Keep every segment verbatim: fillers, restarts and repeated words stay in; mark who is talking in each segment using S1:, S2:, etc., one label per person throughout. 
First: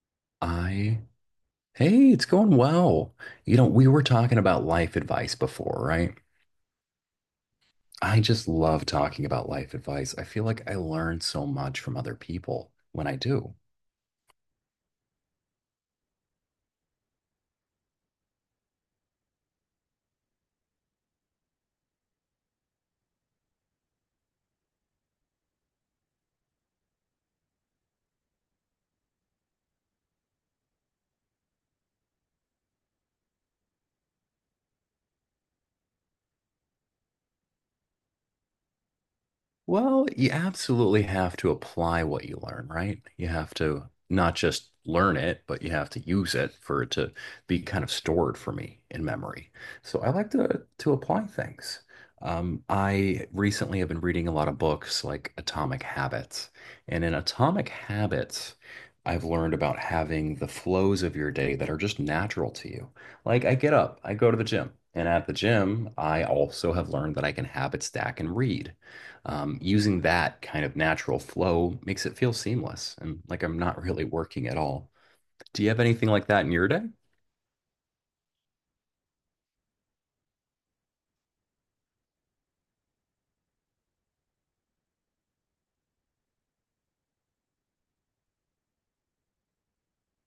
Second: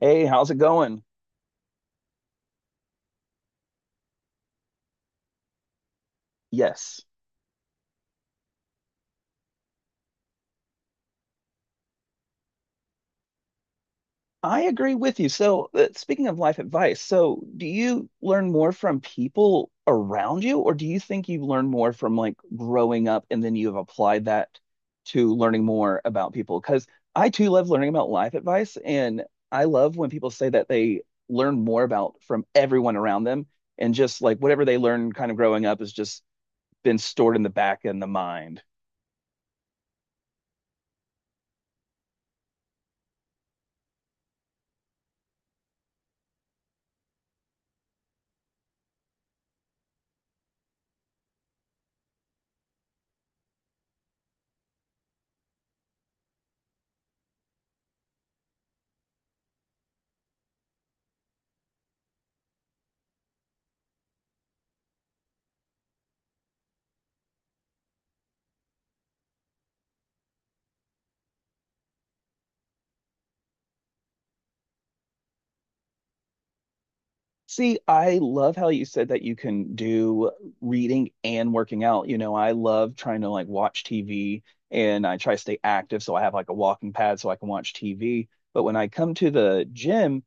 S1: Hey, how's it
S2: I,
S1: going?
S2: Hey, it's going well. You know, we were talking about life advice before, right?
S1: Yes,
S2: I just love talking about life advice. I feel like I learn so much from other people when I do.
S1: I agree with you. So, uh, speaking of life advice, so do you learn more from people around you, or do you think you learn more from like growing up and then you've applied that to learning more about people? Because I too love learning about life advice, and I love when people say that they learn more about from everyone around them, and just like whatever they learn kind of growing up has just been stored in the back in the mind.
S2: Well, you absolutely have to apply what you learn, right? You have to not just learn it, but you have to use it for it to be kind of stored for me in memory. So I like to to apply things. Um, I recently have been reading a lot of books like Atomic Habits. And in Atomic Habits, I've learned about having the flows of your day that are just natural to you. Like I get up, I go to the gym, and at the gym, I also have learned that I can habit stack and read um, using that kind of natural flow makes it feel seamless and like I'm not really working at all. Do you have anything like that in your day?
S1: See, I love how you said that you can do reading and working out. You know, I love trying to like watch T V and I try to stay active. So I have like a walking pad so I can watch T V. But when I come to the gym,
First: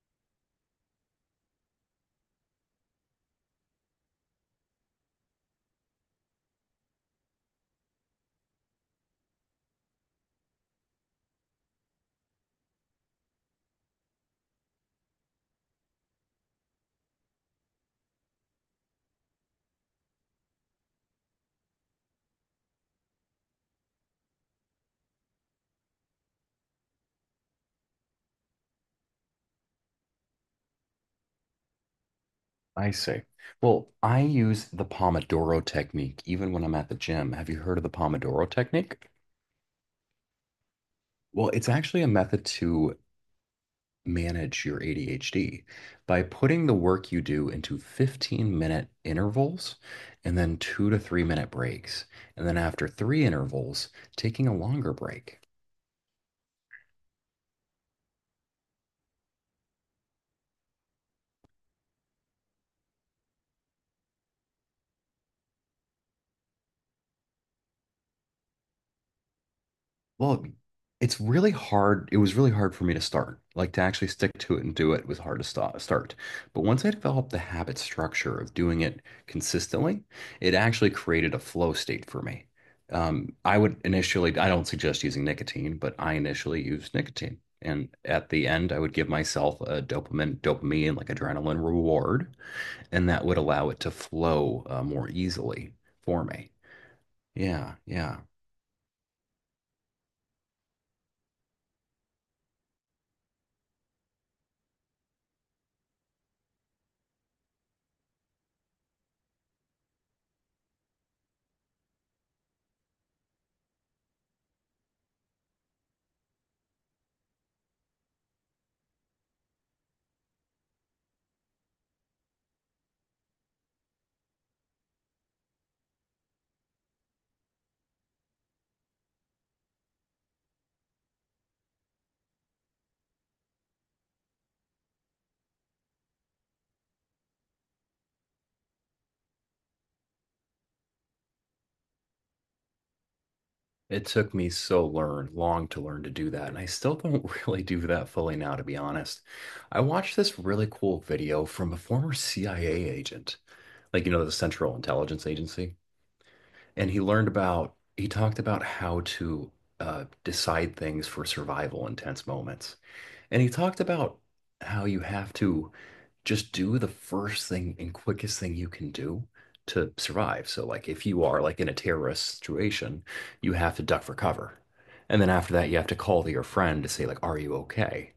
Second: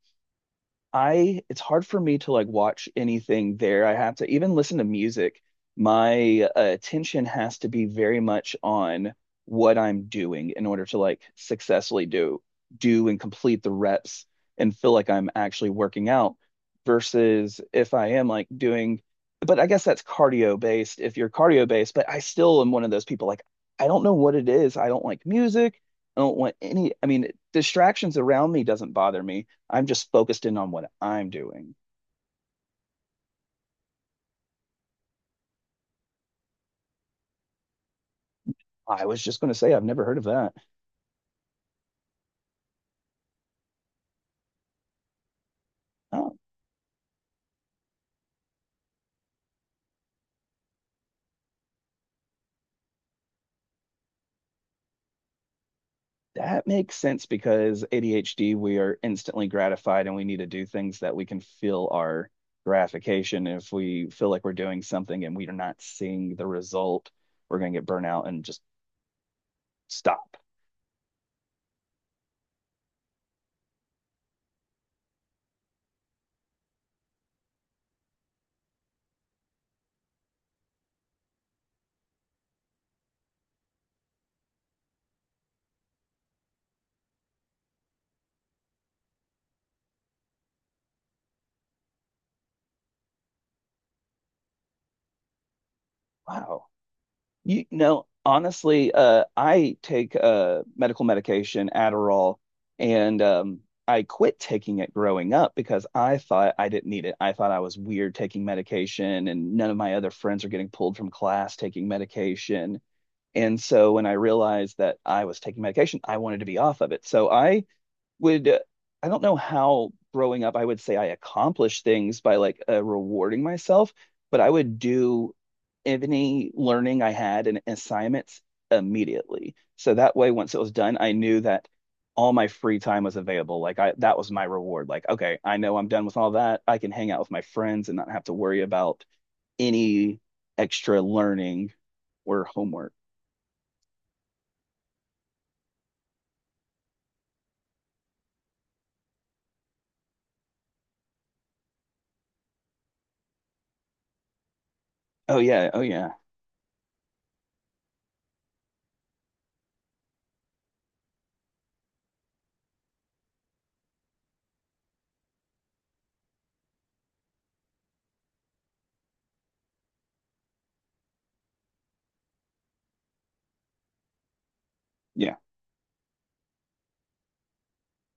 S1: I it's hard for me to like watch anything there. I have to even listen to music. My uh, attention has to be very much on what I'm doing in order to like successfully do do and complete the reps and feel like I'm actually working out versus if I am like doing, but I guess that's cardio based, if you're cardio based, but I still am one of those people like I don't know what it is. I don't like music. I don't want any, I mean, distractions around me doesn't bother me. I'm just focused in on what I'm doing.
S2: I see. Well, I use the Pomodoro technique even when I'm at the gym. Have you heard of the Pomodoro
S1: I
S2: technique?
S1: was just going to say, I've never heard of that.
S2: Well, it's actually a method to manage your A D H D by
S1: Oh,
S2: putting the work you do into fifteen minute intervals and then two to three minute breaks. And then after three intervals, taking a longer break.
S1: that makes sense because A D H D, we are instantly gratified and we need to do things that we can feel our gratification. If we feel like we're doing something and we are not seeing the result, we're going to get burnt out and just stop.
S2: Well, it's really hard. It was really hard for me to start. Like to actually stick to it and do it was hard to stop, start. But once I developed the habit structure of doing it consistently, it actually created a flow state for me. Um, I would initially, I don't suggest using nicotine, but I initially used nicotine. And at the end, I would give myself a dopamine, dopamine, like adrenaline reward, and that would allow it to flow uh, more easily for me.
S1: Wow. You
S2: Yeah,
S1: know,
S2: yeah.
S1: honestly, uh, I take uh, medical medication, Adderall, and um, I quit taking it growing up because I thought I didn't need it. I thought I was weird taking medication, and none of my other friends are getting pulled from class taking medication. And so when I realized that I was taking medication, I wanted to be off of it. So I would uh, I don't know how growing up I would say I accomplished things by like uh, rewarding myself, but I would do any learning I had and assignments immediately. So that way, once it was done, I knew that all my free time was available. Like I, that was my reward. Like, okay, I know I'm done with all that. I can hang out with my friends and not have to worry about any extra learning or homework.
S2: It took me so learn long to learn to do that, and I still don't really do that fully now, to be honest. I watched this really cool video from a former C I A agent, like you know, the Central Intelligence
S1: Oh yeah,
S2: Agency,
S1: oh yeah,
S2: and he learned about he talked about how to uh, decide things for survival in tense moments. And he talked about how you have to just do the first thing and quickest thing you can do to survive. So, like, if you are like in a terrorist situation, you have to duck for cover. And then
S1: yeah.
S2: after that, you have to call to your friend to say, like, are you okay?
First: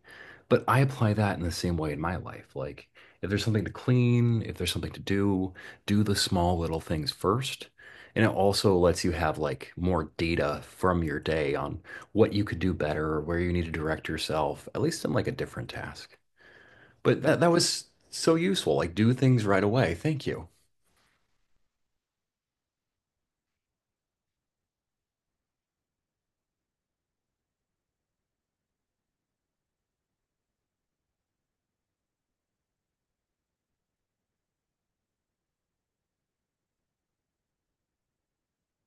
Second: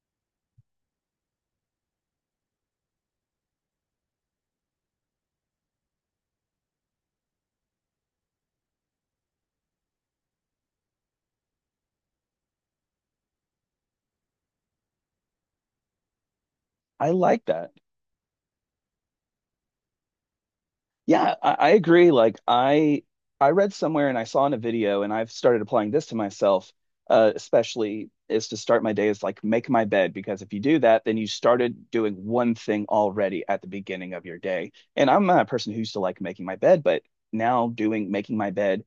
S2: But I apply that in the same way in my life. Like, if there's something to clean, if there's something to do, do the small little things first, and it also lets you have like more data from your day on what you could do better or where you need to direct yourself, at least in like a different task.
S1: I
S2: But that
S1: like
S2: that
S1: that.
S2: was so useful. Like do things right away. Thank you.
S1: Yeah, I, I agree. Like I I read somewhere and I saw in a video and I've started applying this to myself, uh, especially is to start my day is like make my bed because if you do that, then you started doing one thing already at the beginning of your day. And I'm not a person who used to like making my bed, but now doing making my bed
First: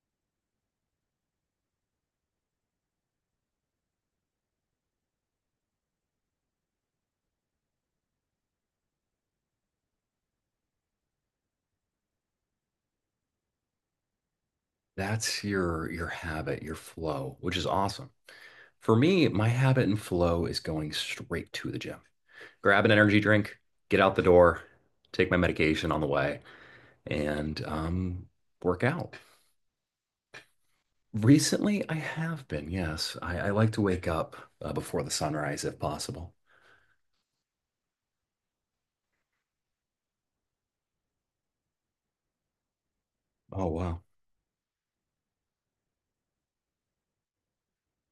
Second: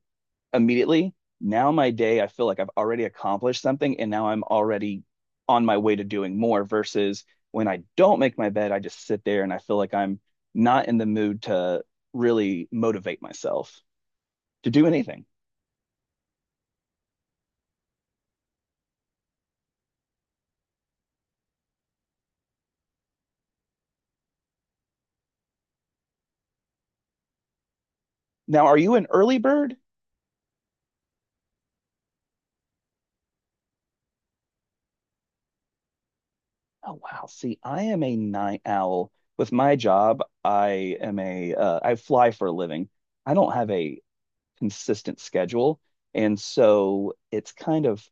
S1: immediately. Now my day, I feel like I've already accomplished something and now I'm already on my way to doing more versus when I don't make my bed, I just sit there and I feel like I'm not in the mood to really motivate myself to do anything.
S2: That's your your habit, your flow, which is awesome. For me, my habit and flow is going straight to the gym. Grab an energy drink, get out the door, take my medication on the way, and um,
S1: Now, are
S2: work
S1: you an
S2: out.
S1: early bird?
S2: Recently, I have been, yes. I, I like to wake up uh, before the sunrise if possible.
S1: Oh, wow. See, I am a night owl. With my job, I am a uh, I fly for a living. I don't
S2: Oh,
S1: have a
S2: wow.
S1: consistent schedule, and so it's kind of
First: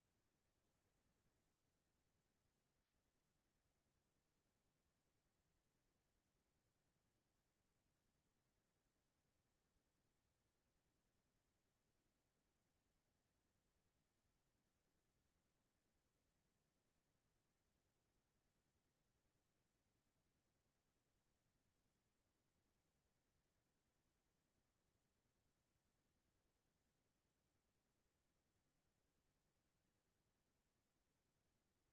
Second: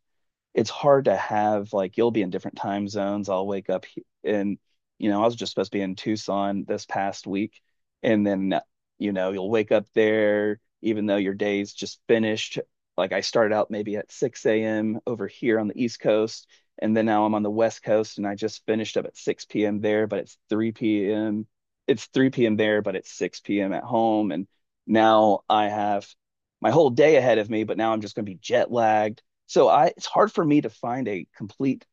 S1: it's hard to have like you'll be in different time zones. I'll wake up he- And you know, I was just supposed to be in Tucson this past week and then you know, you'll wake up there even though your day's just finished. Like I started out maybe at six a m over here on the East Coast and then now I'm on the West Coast and I just finished up at six p m there, but it's three p m. It's three p m there, but it's six p m at home and now I have my whole day ahead of me, but now I'm just going to be jet lagged so I it's hard for me to find a complete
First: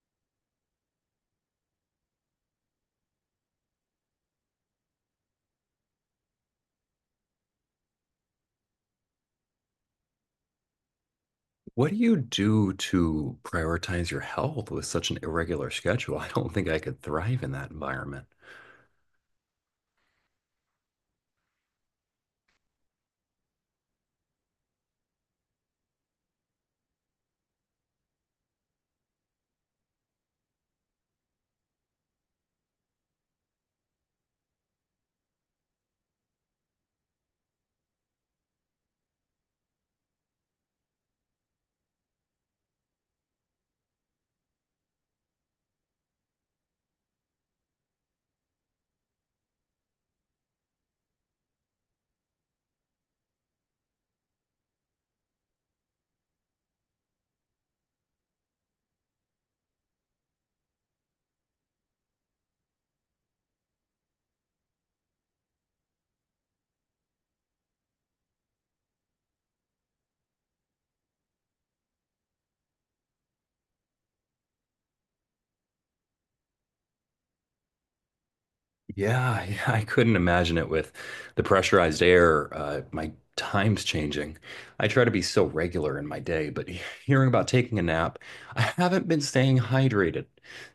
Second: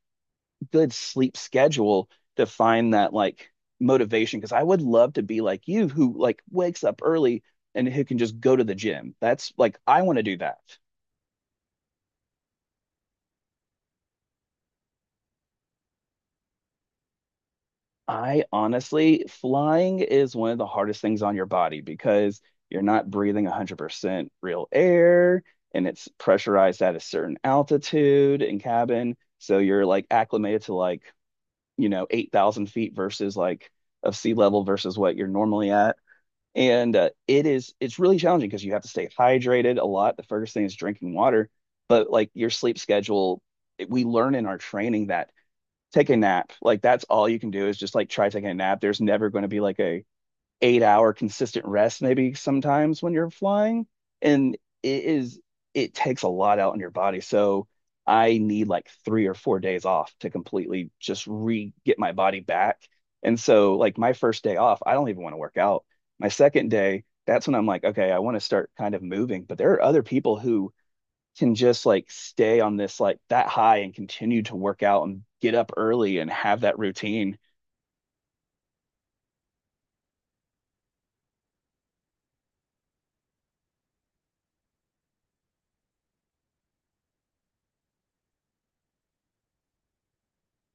S1: good sleep schedule to find that like motivation because I would love to be like you who like wakes up early and who can just go to the gym. That's like I want to do that.
S2: What do you do to prioritize your health with such an irregular schedule? I don't think I could thrive in that environment.
S1: I honestly, flying is one of the hardest things on your body because you're not breathing one hundred percent real air and it's pressurized at a certain altitude in cabin. So you're like acclimated to like you know, eight thousand feet versus like of sea level versus what you're normally at. And uh, it is, it's really challenging because you have to stay hydrated a lot. The first thing is drinking water, but like your sleep schedule, we learn in our training that take a nap, like that's all you can do is just like try taking a nap. There's never going to be like a, eight hour consistent rest maybe sometimes when you're flying and it is it takes a lot out on your body so I need like three or four days off to completely just re get my body back. And so like my first day off I don't even want to work out. My second day that's when I'm like okay I want to start kind of moving but there are other people who can just like stay on this like that high and continue to work out and get up early and have that routine.
S2: Yeah, yeah, I couldn't imagine it with the pressurized air, uh, my time's changing. I try to be so regular in my day, but he- hearing about taking a nap, I haven't been staying hydrated.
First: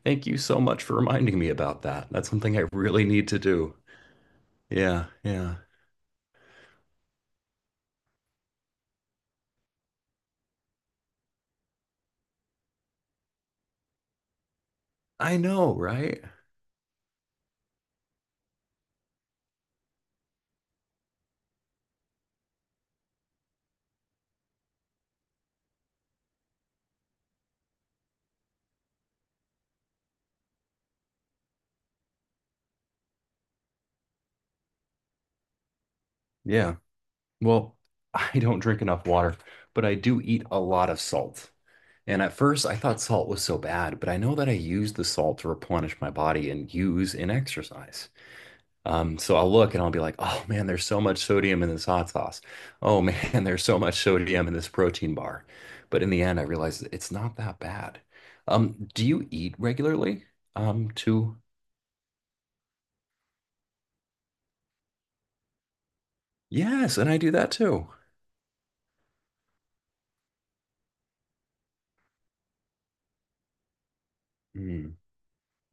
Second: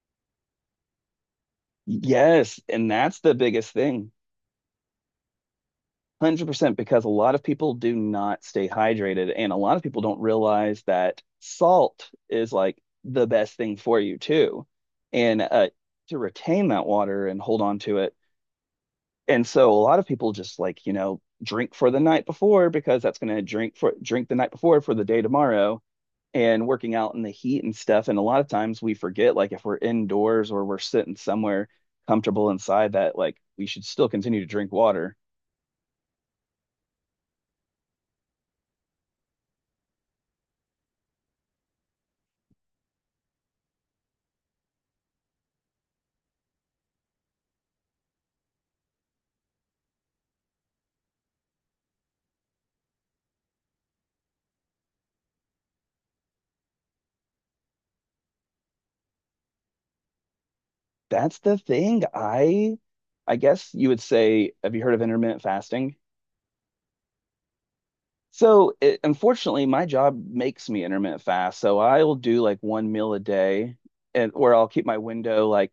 S2: Thank you so much for reminding me about that. That's something
S1: Yes
S2: I
S1: and
S2: really
S1: that's
S2: need
S1: the
S2: to
S1: biggest
S2: do.
S1: thing,
S2: Yeah, yeah.
S1: one hundred percent, because a lot of people do not stay hydrated and a lot of people don't realize that salt is like the best thing for you too,
S2: I
S1: and uh,
S2: know,
S1: to
S2: right?
S1: retain that water and hold on to it. And so a lot of people just like you know drink for the night before because that's going to drink for drink the night before for the day tomorrow, and working out in the heat and stuff, and a lot of times we forget like if we're indoors or we're sitting somewhere comfortable inside that like we should still continue to drink water.
S2: Yeah. Well, I don't drink enough water, but I do eat a lot of salt. And at first, I thought salt was so bad, but I know that I use the salt to replenish my body and use in exercise. Um, so I'll look and I'll be like, oh man, there's so much sodium in this hot sauce. Oh man, there's so much sodium in this protein bar. But in the end, I realized it's not that bad. Um, do you eat regularly? Um, to
S1: That's the thing. I I guess you would say, have you heard of intermittent fasting?
S2: yes, and I do that too.
S1: So it, unfortunately, my job makes me intermittent fast. So I'll do like one meal a day and where I'll keep
S2: Mm,
S1: my window like,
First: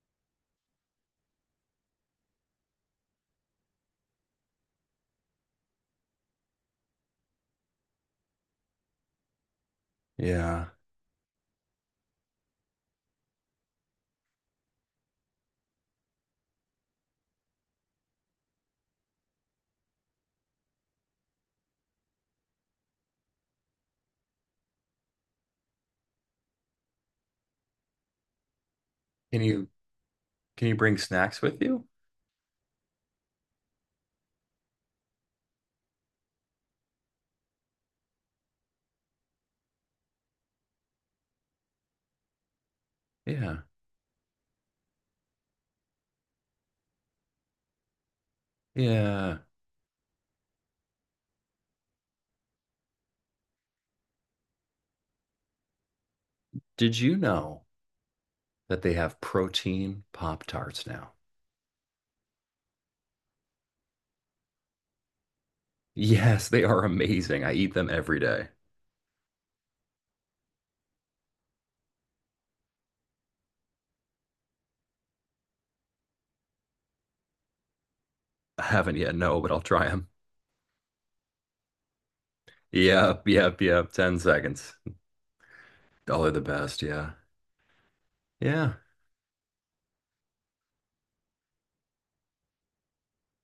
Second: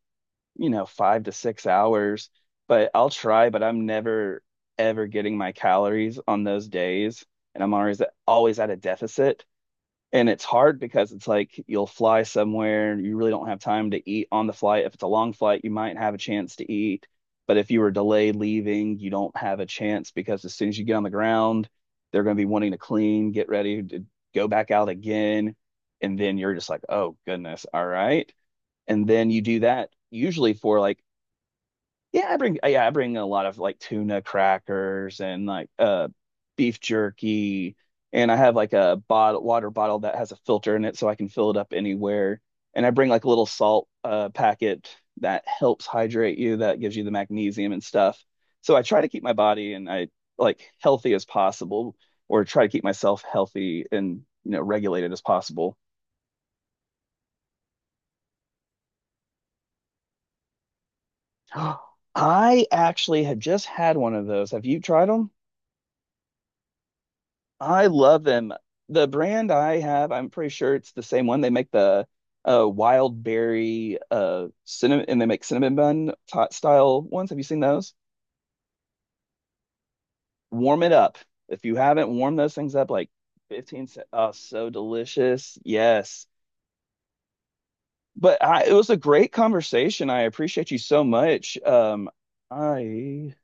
S1: you know, five to six hours, but I'll try, but I'm never ever getting my calories on those days. And I'm always always at a deficit. And it's
S2: yeah.
S1: hard because it's like you'll fly somewhere, you really don't have time to eat on the flight. If it's a long flight, you might have a chance to eat. But if you were delayed leaving, you don't have a chance because as soon as you get on the ground, they're going to be wanting to clean, get ready to go back out again. And then you're just like, oh, goodness. All right. And then you
S2: Can
S1: do
S2: you
S1: that usually
S2: can you
S1: for
S2: bring
S1: like
S2: snacks with you?
S1: yeah, I bring yeah, I bring a lot of like tuna crackers and like uh beef jerky and I have like a bottle water bottle that has a filter in it so I can fill it up anywhere. And I bring like a little
S2: Yeah.
S1: salt uh packet that helps hydrate you, that gives you the magnesium and stuff. So I try to keep my
S2: Yeah.
S1: body and I like healthy as possible, or try to keep myself healthy and you know regulated as possible.
S2: Did you know that they have protein Pop Tarts now?
S1: I actually had just had one of those. Have you tried them?
S2: Yes, they are amazing. I eat
S1: I
S2: them every
S1: love
S2: day.
S1: them. The brand I have, I'm pretty sure it's the same one. They make the uh, wild berry uh, cinnamon, and they make cinnamon bun t style ones. Have you seen those?
S2: I haven't yet, no, but I'll try them.
S1: Warm it up. If you haven't, warm those things up like
S2: Yep, yep,
S1: 15
S2: yep.
S1: se-
S2: ten
S1: Oh, so
S2: seconds.
S1: delicious.
S2: Oh,
S1: Yes.
S2: they're the best. Yeah.
S1: But I, it
S2: Yeah.
S1: was a great conversation. I appreciate you so much. Um, I